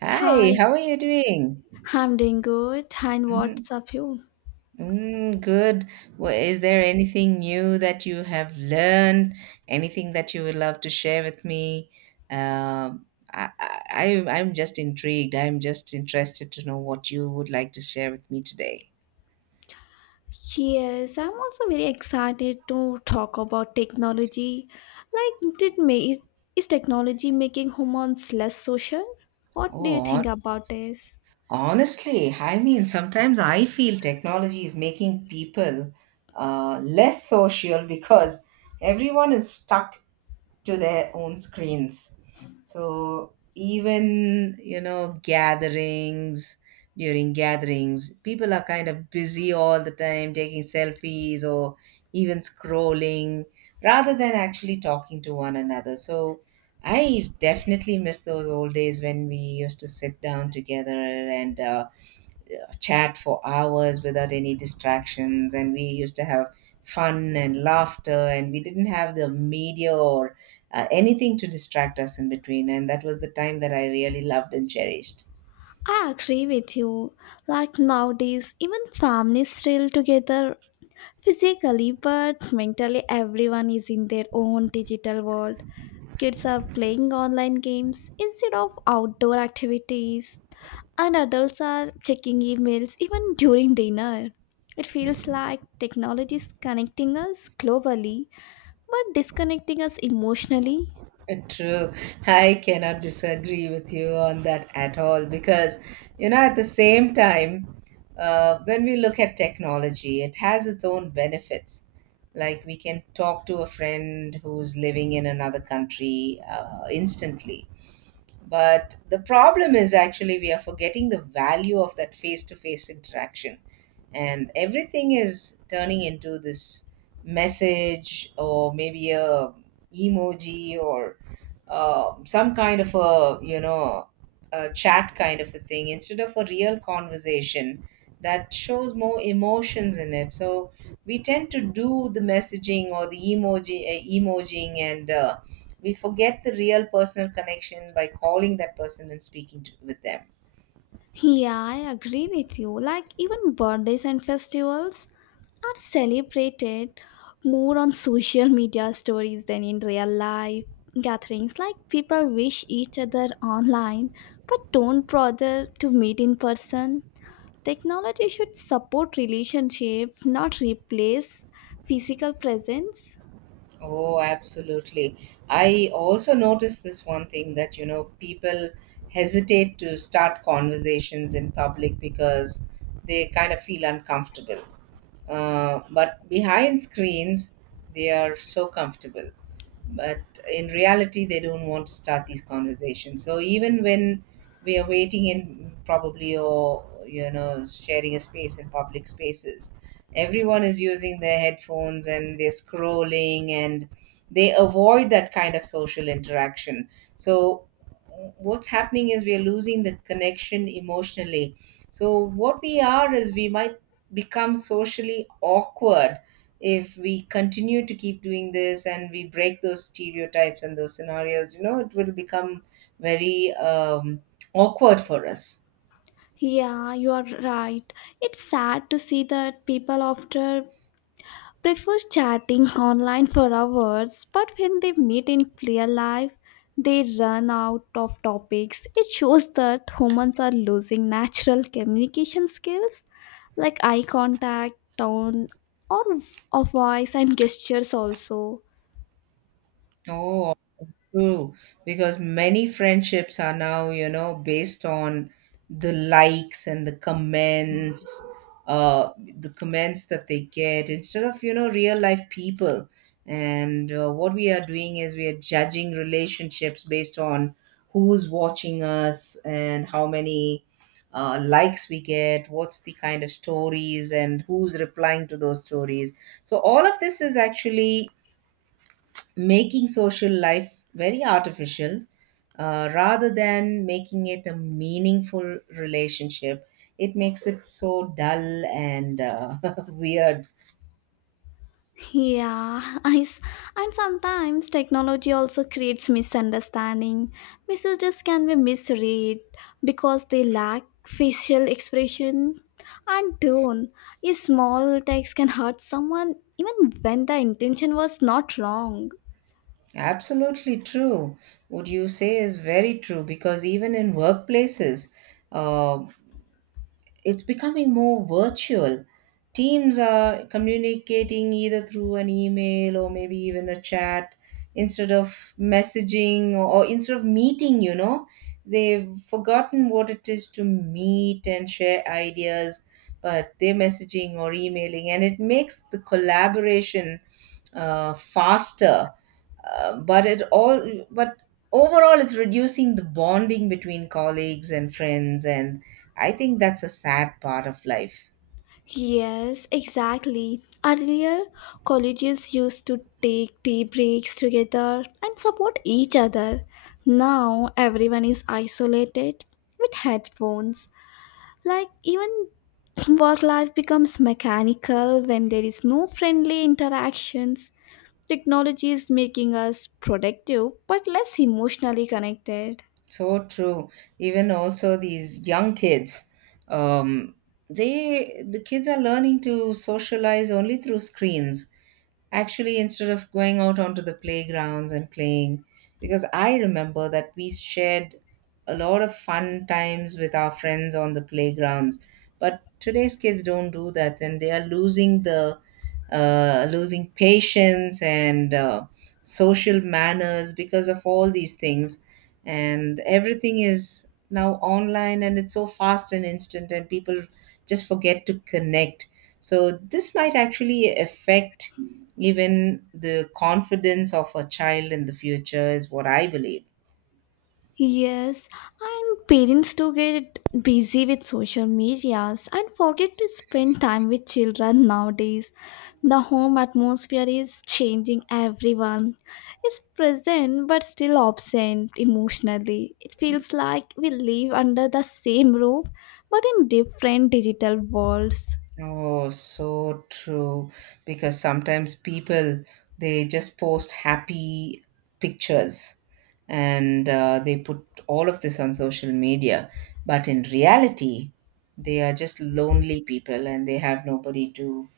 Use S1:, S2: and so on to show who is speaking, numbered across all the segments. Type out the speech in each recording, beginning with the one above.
S1: Hi,
S2: Hi,
S1: how are you doing?
S2: I'm doing good. And
S1: Mhm.
S2: what's up, you?
S1: Mm, good. Well, is there anything new that you have learned? Anything that you would love to share with me? Um, I, I, I- I'm just intrigued. I'm just interested to know what you would like to share with me today.
S2: Yes, I'm also very excited to talk about technology. Like, is technology making humans less social? What do you
S1: Oh,
S2: think
S1: hon-
S2: about this?
S1: Honestly, I mean, sometimes I feel technology is making people less social because everyone is stuck to their own screens. So even you know gatherings during gatherings, people are kind of busy all the time taking selfies or even scrolling rather than actually talking to one another. So I definitely miss those old days when we used to sit down together and chat for hours without any distractions, and we used to have fun and laughter, and we didn't have the media or anything to distract us in between. And that was the time that I really loved and cherished.
S2: I agree with you. Like nowadays, even families still together physically, but mentally, everyone is in their own digital world. Kids are playing online games instead of outdoor activities and adults are checking emails even during dinner. It feels like technology is connecting us globally but disconnecting us emotionally.
S1: True. I cannot disagree with you on that at all because, you know, at the same time, when we look at technology, it has its own benefits. Like we can talk to a friend who's living in another country instantly. But the problem is actually we are forgetting the value of that face to face interaction. And everything is turning into this message or maybe a emoji or some kind of a you know a chat kind of a thing instead of a real conversation that shows more emotions in it. So we tend to do the messaging or the emoji emojing, and we forget the real personal connection by calling that person and speaking to, with them.
S2: Yeah, I agree with you. Like, even birthdays and festivals are celebrated more on social media stories than in real life gatherings. Like, people wish each other online but don't bother to meet in person. Technology should support relationship, not replace physical presence.
S1: Oh, absolutely. I also noticed this one thing, that you know people hesitate to start conversations in public because they kind of feel uncomfortable. But behind screens, they are so comfortable, but in reality they don't want to start these conversations. So even when we are waiting in probably, or you know, sharing a space in public spaces, everyone is using their headphones and they're scrolling, and they avoid that kind of social interaction. So what's happening is we are losing the connection emotionally. So what we are is we might become socially awkward if we continue to keep doing this, and we break those stereotypes and those scenarios, you know, it will become very awkward for us.
S2: Yeah, you are right. It's sad to see that people after prefer chatting online for hours, but when they meet in real life, they run out of topics. It shows that humans are losing natural communication skills like eye contact, tone, or v- or voice and gestures also.
S1: Oh, true, because many friendships are now, you know, based on the likes and the comments that they get instead of, you know, real life people. And what we are doing is we are judging relationships based on who's watching us and how many likes we get, what's the kind of stories, and who's replying to those stories. So, all of this is actually making social life very artificial, rather than making it a meaningful relationship. It makes it so dull and weird.
S2: Yeah, And sometimes technology also creates misunderstanding. Messages can be misread because they lack facial expression and tone. A small text can hurt someone even when the intention was not wrong.
S1: Absolutely true. What you say is very true because even in workplaces, uh, it's becoming more virtual. Teams are communicating either through an email or maybe even a chat instead of messaging or instead of meeting, you know. They've forgotten what it is to meet and share ideas, but they're messaging or emailing, and it makes the collaboration faster. But overall it's reducing the bonding between colleagues and friends, and I think that's a sad part of life.
S2: Yes, exactly. Earlier, colleges used to take tea breaks together and support each other. Now, everyone is isolated with headphones. Like, even work life becomes mechanical when there is no friendly interactions. Technology is making us productive but less emotionally connected.
S1: So true. Even also these young kids, um, the kids are learning to socialize only through screens. Actually, instead of going out onto the playgrounds and playing, because I remember that we shared a lot of fun times with our friends on the playgrounds. But today's kids don't do that, and they are losing the losing patience and social manners because of all these things. And everything is now online, and it's so fast and instant, and people just forget to connect. So this might actually affect even the confidence of a child in the future, is what I believe.
S2: Yes, and parents do get busy with social medias and forget to spend time with children nowadays. The home atmosphere is changing. Everyone is present but still absent emotionally. It feels like we live under the same roof but in different digital worlds.
S1: Oh, so true. Because sometimes people they just post happy pictures and they put all of this on social media, but in reality, they are just lonely people and they have nobody to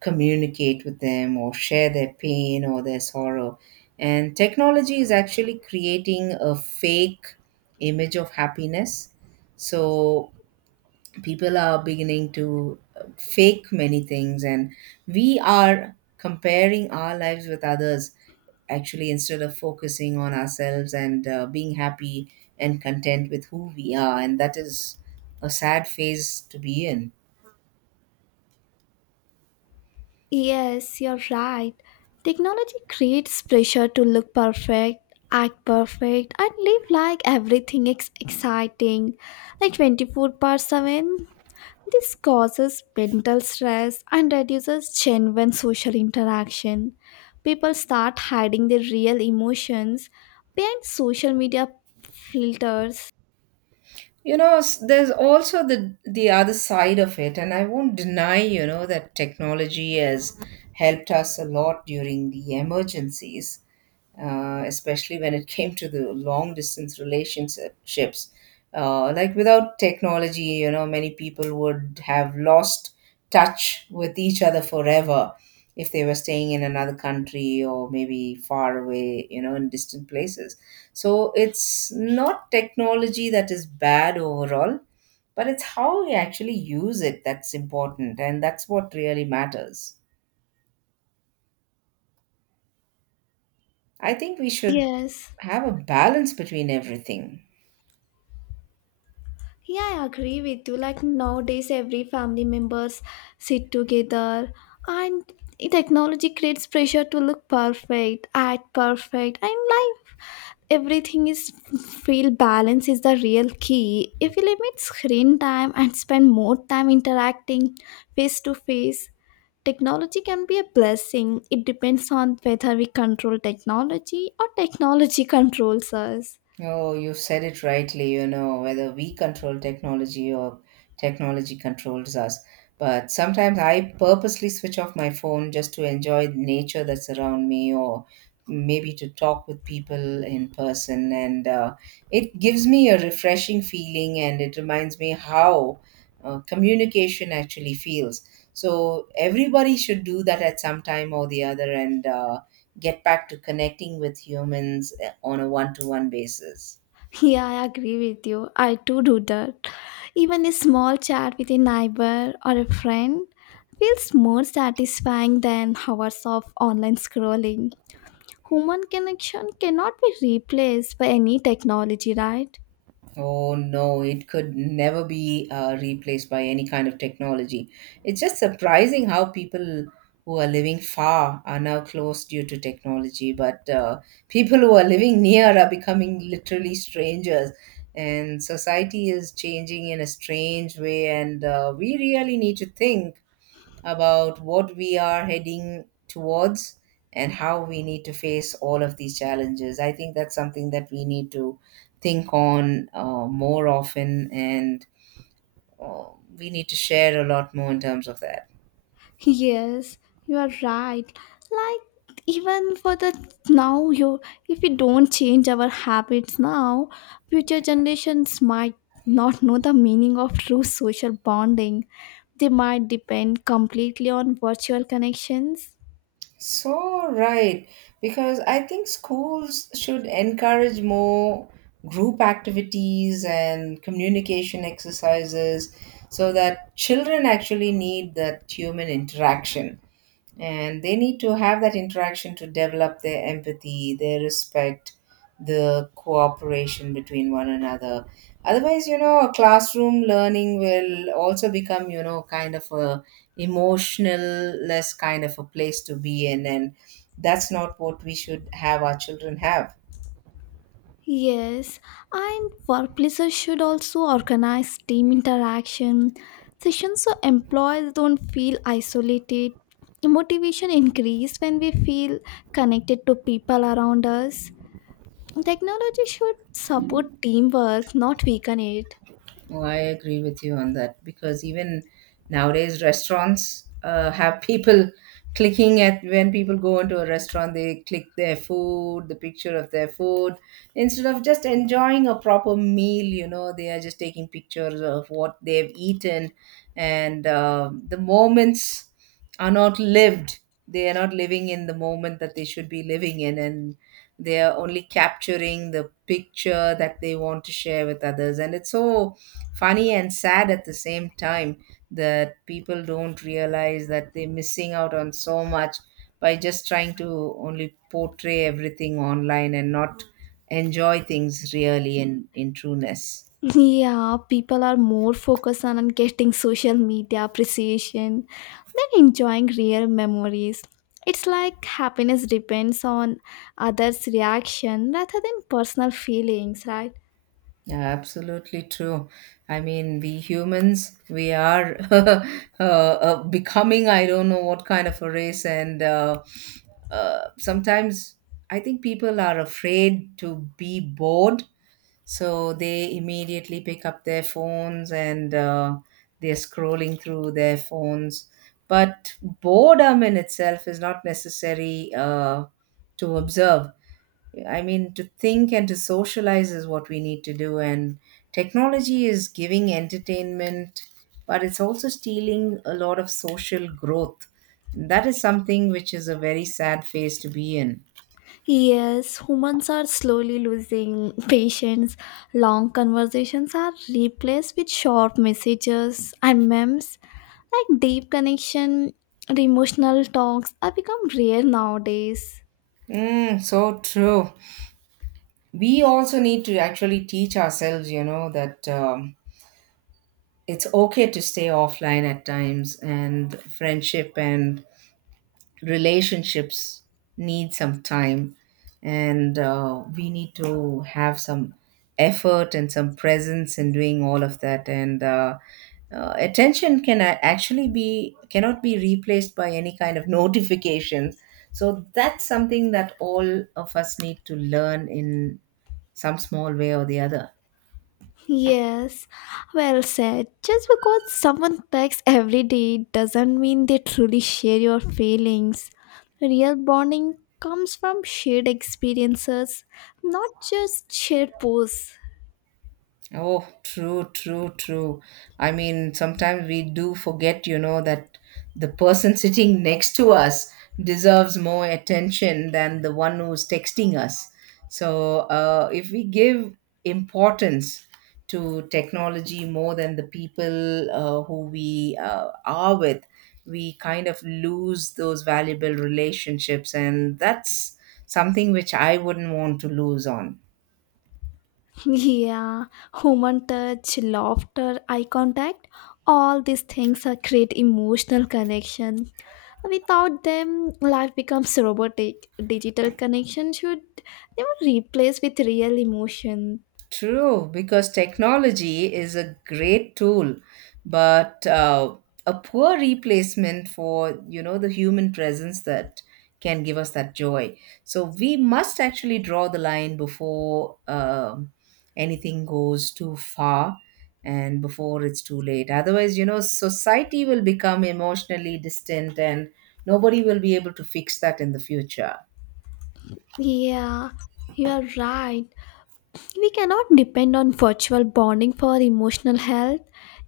S1: communicate with them or share their pain or their sorrow. And technology is actually creating a fake image of happiness. So people are beginning to fake many things, and we are comparing our lives with others actually instead of focusing on ourselves and being happy and content with who we are. And that is a sad phase to be in.
S2: Yes, you're right. Technology creates pressure to look perfect, act perfect, and live like everything is exciting. Like 24/7, this causes mental stress and reduces genuine social interaction. People start hiding their real emotions behind social media filters.
S1: There's also the other side of it, and I won't deny, you know, that technology has helped us a lot during the emergencies, especially when it came to the long distance relationships. Like without technology, you know, many people would have lost touch with each other forever if they were staying in another country or maybe far away, you know, in distant places. So it's not technology that is bad overall, but it's how we actually use it that's important. And that's what really matters. I think we should
S2: Yes.
S1: have a balance between everything.
S2: Yeah, I agree with you. Like nowadays, every family members sit together, and technology creates pressure to look perfect, act perfect, and life. Everything is feel balance is the real key. If you limit screen time and spend more time interacting face to face, technology can be a blessing. It depends on whether we control technology or technology controls us.
S1: Oh, you said it rightly, you know, whether we control technology or technology controls us. But sometimes I purposely switch off my phone just to enjoy the nature that's around me or maybe to talk with people in person. And it gives me a refreshing feeling, and it reminds me how communication actually feels. So everybody should do that at some time or the other. And get back to connecting with humans on a one to one basis.
S2: Yeah, I agree with you. I too do that. Even a small chat with a neighbor or a friend feels more satisfying than hours of online scrolling. Human connection cannot be replaced by any technology, right?
S1: Oh no, it could never be replaced by any kind of technology. It's just surprising how people who are living far are now close due to technology, but people who are living near are becoming literally strangers. And society is changing in a strange way, and we really need to think about what we are heading towards and how we need to face all of these challenges. I think that's something that we need to think on more often, and uh, we need to share a lot more in terms of that.
S2: Yes, you are right. Like even for the now you if we don't change our habits now, future generations might not know the meaning of true social bonding. They might depend completely on virtual connections.
S1: So, right, because I think schools should encourage more group activities and communication exercises so that children actually need that human interaction, and they need to have that interaction to develop their empathy, their respect, the cooperation between one another. Otherwise, you know, a classroom learning will also become, you know, kind of a emotional less kind of a place to be in, and that's not what we should have our children have.
S2: Yes, and workplaces should also organize team interaction sessions so employees don't feel isolated. Motivation increases when we feel connected to people around us. Technology should support teamwork, not weaken it.
S1: Oh, I agree with you on that because even nowadays restaurants have people clicking at when people go into a restaurant, they click their food, the picture of their food instead of just enjoying a proper meal. You know, they are just taking pictures of what they've eaten, and the moments are not lived. They are not living in the moment that they should be living in, and they are only capturing the picture that they want to share with others. And it's so funny and sad at the same time that people don't realize that they're missing out on so much by just trying to only portray everything online and not enjoy things really in trueness.
S2: Yeah, people are more focused on getting social media appreciation than enjoying real memories. It's like happiness depends on others' reaction rather than personal feelings, right?
S1: Yeah, absolutely true. I mean, we humans, we are becoming, I don't know what kind of a race. And sometimes I think people are afraid to be bored. So they immediately pick up their phones and they're scrolling through their phones. But boredom in itself is not necessary to observe. I mean, to think and to socialize is what we need to do. And technology is giving entertainment, but it's also stealing a lot of social growth. That is something which is a very sad phase to be in.
S2: Yes, humans are slowly losing patience. Long conversations are replaced with short messages and memes. Like deep connection, emotional talks are become rare nowadays.
S1: Mm, so true. We also need to actually teach ourselves, you know, that it's okay to stay offline at times, and friendship and relationships need some time, and we need to have some effort and some presence in doing all of that. And attention cannot be replaced by any kind of notifications. So that's something that all of us need to learn in some small way or the other.
S2: Yes, well said. Just because someone texts every day doesn't mean they truly share your feelings. Real bonding comes from shared experiences, not just shared posts.
S1: Oh, true, true, true. I mean, sometimes we do forget, you know, that the person sitting next to us deserves more attention than the one who's texting us. So, if we give importance to technology more than the people who we are with, we kind of lose those valuable relationships. And that's something which I wouldn't want to lose on.
S2: Yeah, human touch, laughter, eye contact, all these things are create emotional connection. Without them, life becomes robotic. Digital connection should never replace with real emotion.
S1: True, because technology is a great tool, but a poor replacement for, the human presence that can give us that joy. So we must actually draw the line before anything goes too far and before it's too late. Otherwise, you know, society will become emotionally distant and nobody will be able to fix that in the future.
S2: Yeah, you are right. We cannot depend on virtual bonding for emotional health.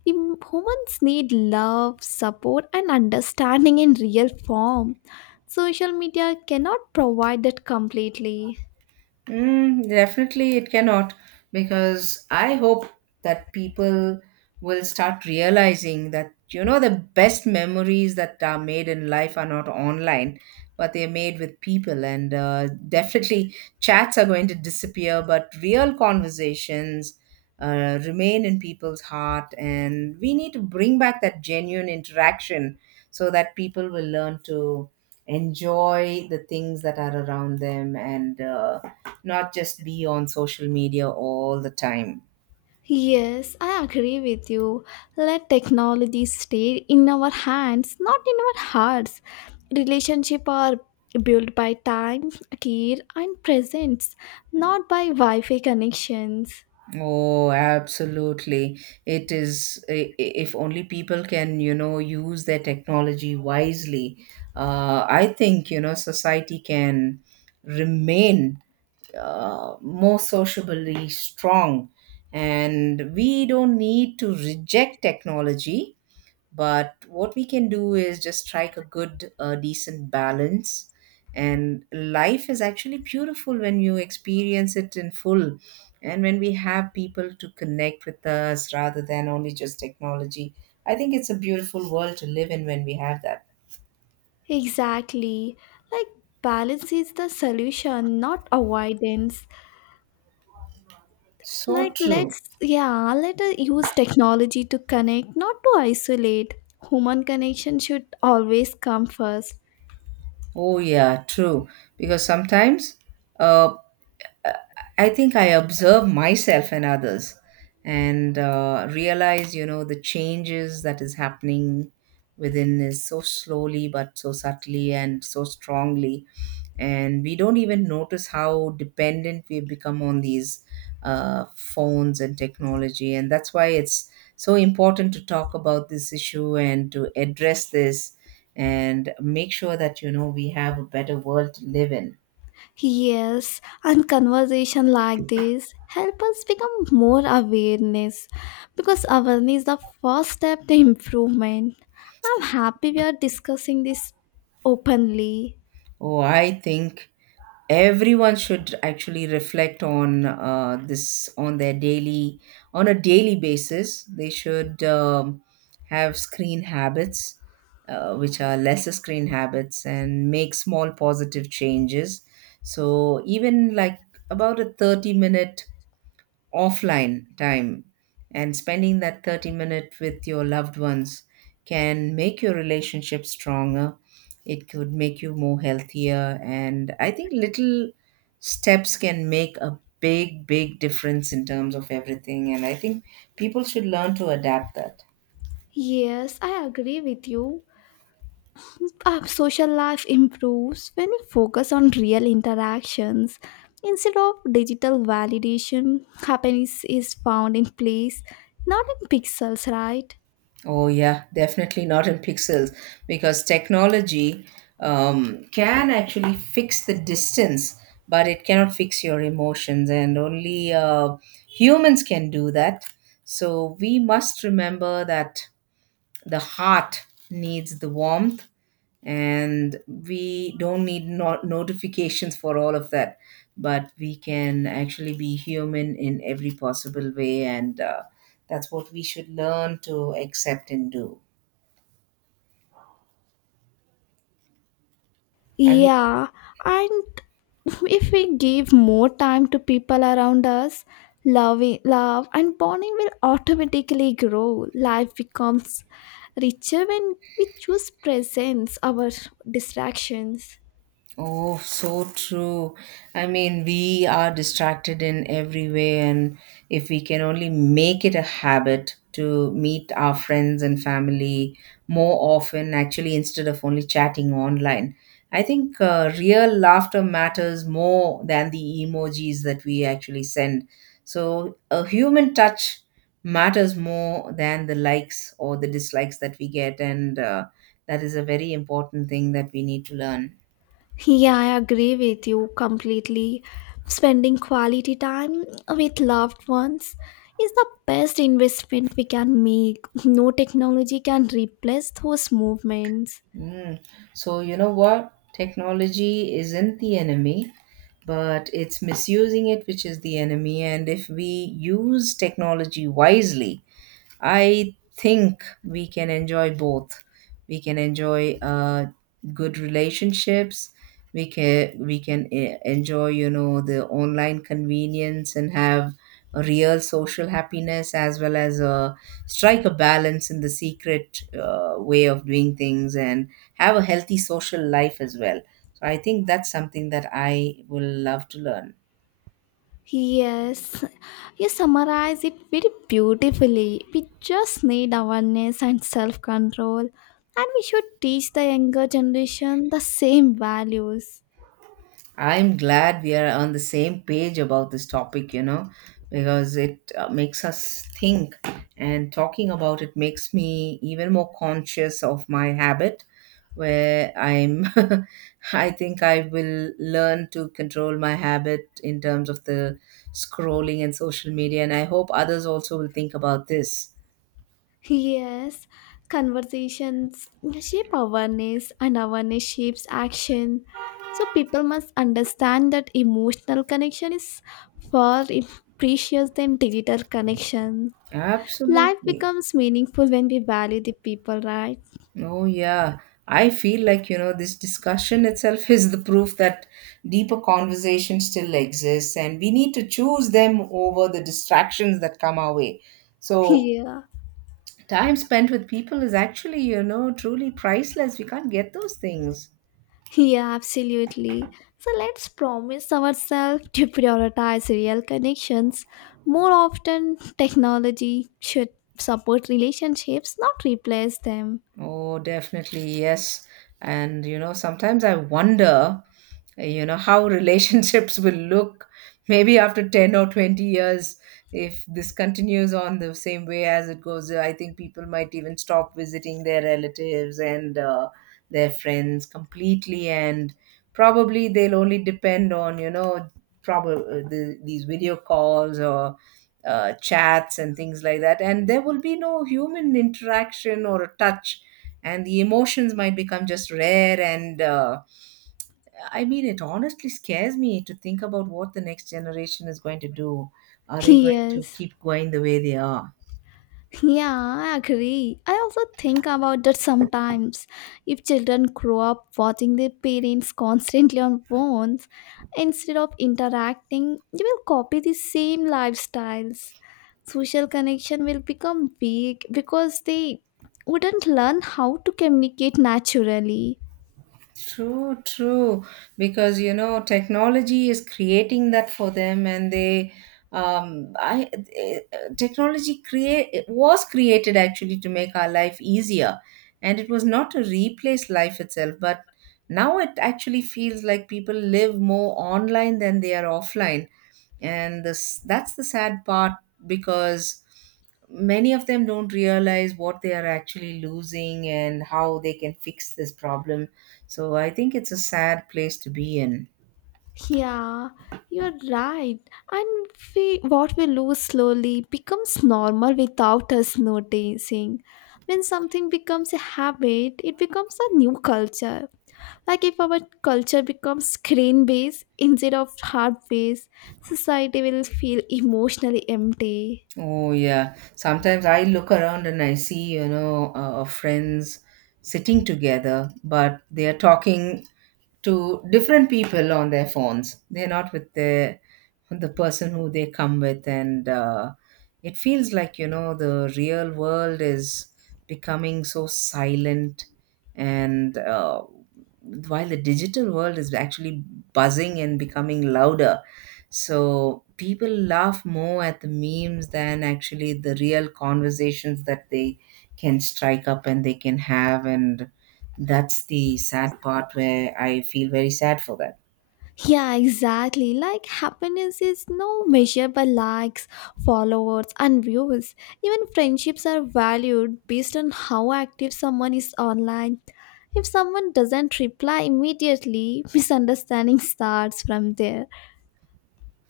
S2: Humans need love, support, and understanding in real form. Social media cannot provide that completely.
S1: Mm, definitely, it cannot, because I hope that people will start realizing that you know the best memories that are made in life are not online, but they're made with people. And Definitely, chats are going to disappear, but real conversations remain in people's heart. And we need to bring back that genuine interaction so that people will learn to enjoy the things that are around them and. Not just be on social media all the time.
S2: Yes, I agree with you. Let technology stay in our hands, not in our hearts. Relationship are built by time, care, and presence, not by Wi-Fi connections.
S1: Oh, absolutely. It is, I- If only people can, you know, use their technology wisely, I think, you know, society can remain more sociably strong. And we don't need to reject technology, but what we can do is just strike a good, decent balance. And life is actually beautiful when you experience it in full and when we have people to connect with us rather than only just technology. I think it's a beautiful world to live in when we have that.
S2: Exactly. Like balance is the solution, not avoidance.
S1: So
S2: Like
S1: true.
S2: let us use technology to connect, not to isolate. Human connection should always come first.
S1: Oh, yeah, true. Because sometimes uh, uh, I think I observe myself and others and realize, you know, the changes that is happening within is so slowly but so subtly and so strongly. And we don't even notice how dependent we've become on these phones and technology. And that's why it's so important to talk about this issue and to address this and make sure that, you know, we have a better world to live in.
S2: Yes, and conversation like this help us become more awareness because awareness is the first step to improvement. I'm happy we are discussing this openly.
S1: Oh, I think everyone should actually reflect on this on their daily on a daily basis. They should have screen habits, which are lesser screen habits, and make small positive changes. So even like about a 30-minute offline time and spending that 30-minute with your loved ones can make your relationship stronger. It could make you more healthier, and I think little steps can make a big difference in terms of everything. And I think people should learn to adapt that.
S2: Yes, I agree with you. Social life improves when we focus on real interactions instead of digital validation. Happiness is found in place, not in pixels, right?
S1: Oh, yeah, definitely not in pixels, because technology can actually fix the distance, but it cannot fix your emotions, and only humans can do that. So we must remember that the heart needs the warmth, and we don't need notifications for all of that, but we can actually be human in every possible way, and that's what we should learn to accept and do, I mean.
S2: Yeah, and if we give more time to people around us, love and bonding will automatically grow. Life becomes richer when we choose presence over distractions.
S1: Oh, so true. I mean, we are distracted in every way, and if we can only make it a habit to meet our friends and family more often, actually, instead of only chatting online, I think real laughter matters more than the emojis that we actually send. So, a human touch matters more than the likes or the dislikes that we get, and that is a very important thing that we need to learn.
S2: Yeah, I agree with you completely. Spending quality time with loved ones is the best investment we can make. No technology can replace those movements.
S1: Mm. So, you know what? Technology isn't the enemy, but it's misusing it which is the enemy. And if we use technology wisely, I think we can enjoy both. We can enjoy good relationships. We can enjoy you know the online convenience and have a real social happiness, as well as strike a balance in the secret, way of doing things and have a healthy social life as well. So I think that's something that I will love to learn.
S2: Yes, you summarize it very beautifully. We just need awareness and self control, and we should teach the younger generation the same values.
S1: I'm glad we are on the same page about this topic, you know, because it makes us think, and talking about it makes me even more conscious of my habit where I'm I think I will learn to control my habit in terms of the scrolling and social media, and I hope others also will think about this.
S2: Yes, conversations shape awareness, and awareness shapes action. So, people must understand that emotional connection is far precious than digital connection. Life
S1: Absolutely.
S2: becomes meaningful when we value the people, right?
S1: Oh, yeah. I feel like, you know, this discussion itself is the proof that deeper conversation still exists, and we need to choose them over the distractions that come our way. So,
S2: Yeah,
S1: time spent with people is actually, you know, truly priceless. We can't get those things.
S2: yeah, absolutely. So, let's promise ourselves to prioritize real connections. More often, technology should support relationships, not replace them.
S1: Oh, definitely, yes. And you know, sometimes I wonder, you know, how relationships will look maybe after 10 or 20 years if this continues on the same way as it goes. I think people might even stop visiting their relatives and their friends completely, and probably they'll only depend on, you know, probably these video calls or chats and things like that. And there will be no human interaction or a touch, and the emotions might become just rare and I mean, it honestly scares me to think about what the next generation is going to do. Are they going to
S2: Yes.
S1: keep going the way they are?
S2: Yeah, I agree. I also think about that sometimes. If children grow up watching their parents constantly on phones instead of interacting, they will copy the same lifestyles. Social connection will become weak because they wouldn't learn how to communicate naturally.
S1: True, true. Because you know, technology is creating that for them, and um, I, eh, technology, create it was created actually to make our life easier, and it was not to replace life itself. But now it actually feels like people live more online than they are offline, and this that's the sad part, because many of them don't realize what they are actually losing and how they can fix this problem. So I think it's a sad place to be in.
S2: Yeah, you're right. And what we lose slowly becomes normal without us noticing. When something becomes a habit, it becomes a new culture. Like if our culture becomes screen based instead of heart based, society will feel emotionally empty.
S1: Oh, yeah. Sometimes I look around and I see, you know, friends sitting together, but they are talking to different people on their phones. They're not with the person who they come with, and it feels like you know the real world is becoming so silent, and while the digital world is actually buzzing and becoming louder. So people laugh more at the memes than actually the real conversations that they can strike up and they can have. And that's the sad part where I feel very sad for that.
S2: Yeah, exactly. Like happiness is no measure by likes, followers, and views. Even friendships are valued based on how active someone is online. If someone doesn't reply immediately, misunderstanding starts from there.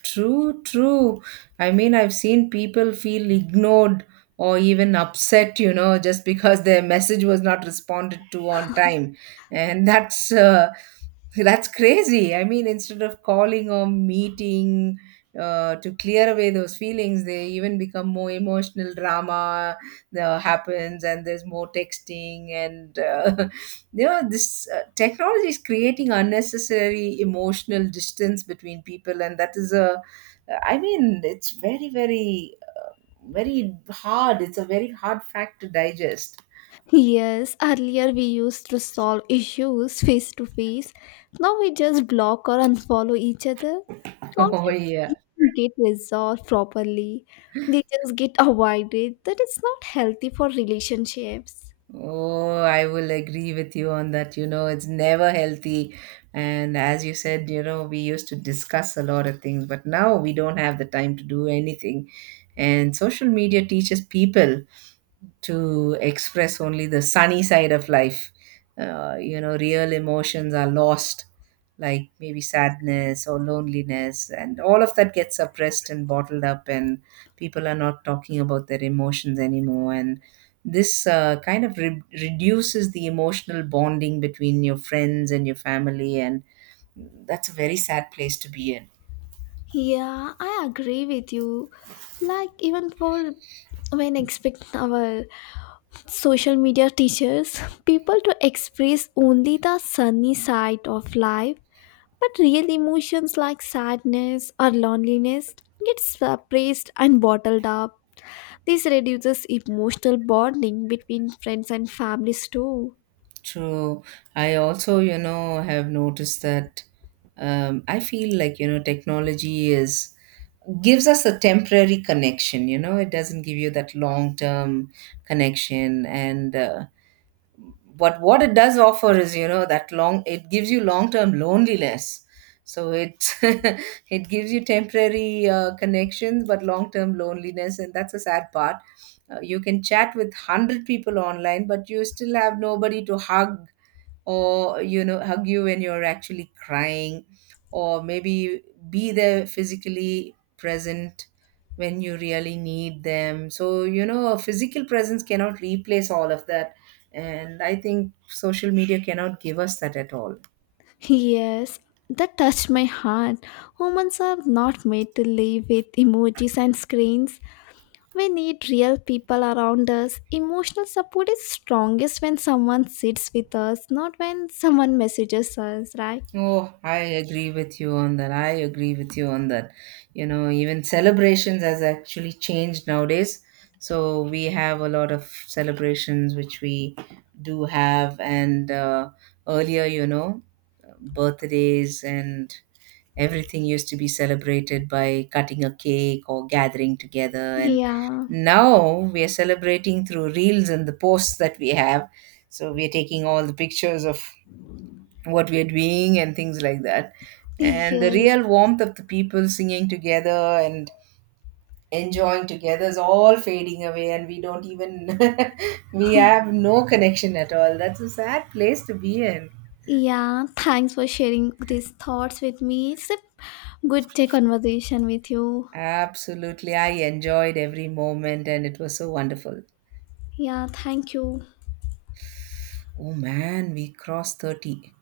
S1: True, true. I mean, I've seen people feel ignored or even upset, you know, just because their message was not responded to on time. And that's crazy. I mean, instead of calling or meeting to clear away those feelings, they even become more emotional drama happens, and there's more texting, and you know, this technology is creating unnecessary emotional distance between people, and that is a, I mean, it's very hard. It's a very hard fact to digest.
S2: Yes, earlier we used to solve issues face to face. Now we just block or unfollow each other.
S1: Oh
S2: Conflict
S1: yeah.
S2: get resolved properly. They just get avoided. That is not healthy for relationships.
S1: Oh, I will agree with you on that. You know, it's never healthy. And as you said, you know, we used to discuss a lot of things, but now we don't have the time to do anything. And social media teaches people to express only the sunny side of life. You know, real emotions are lost, like maybe sadness or loneliness, and all of that gets suppressed and bottled up, and people are not talking about their emotions anymore. And this kind of reduces the emotional bonding between your friends and your family, and that's a very sad place to be in.
S2: Yeah, I agree with you. Like even for when expect our social media teachers people to express only the sunny side of life, but real emotions like sadness or loneliness get suppressed and bottled up. This reduces emotional bonding between friends and families too.
S1: True. I also, you know, have noticed that I feel like, you know, technology is gives us a temporary connection, you know, it doesn't give you that long term connection. And But what it does offer is you know that long it gives you long term loneliness. So it it gives you temporary connections but long term loneliness, and that's a sad part. Uh, you can chat with 100 people online but you still have nobody to hug, or you know, hug you when you're actually crying, or maybe be there physically present when you really need them. So you know, a physical presence cannot replace all of that, and I think social media cannot give us that at all.
S2: Yes, that touched my heart. Humans are not made to live with emojis and screens. We need real people around us. Emotional support is strongest when someone sits with us, not when someone messages us, right?
S1: Oh, I agree with you on that. I agree with you on that. You know, even celebrations has actually changed nowadays. So we have a lot of celebrations which we do have, and earlier, you know, birthdays and everything used to be celebrated by cutting a cake or gathering together, and
S2: Yeah,
S1: now we are celebrating through reels and the posts that we have. So we are taking all the pictures of what we are doing and things like that. And the
S2: yes,
S1: real warmth of the people singing together and enjoying together is all fading away, and we don't even we have no connection at all. That's a sad place to be in.
S2: yeah. Thanks for sharing these thoughts with me. It's a good conversation with you.
S1: Absolutely, I enjoyed every moment, and it was so wonderful.
S2: Yeah, thank you.
S1: Oh man, we crossed 30.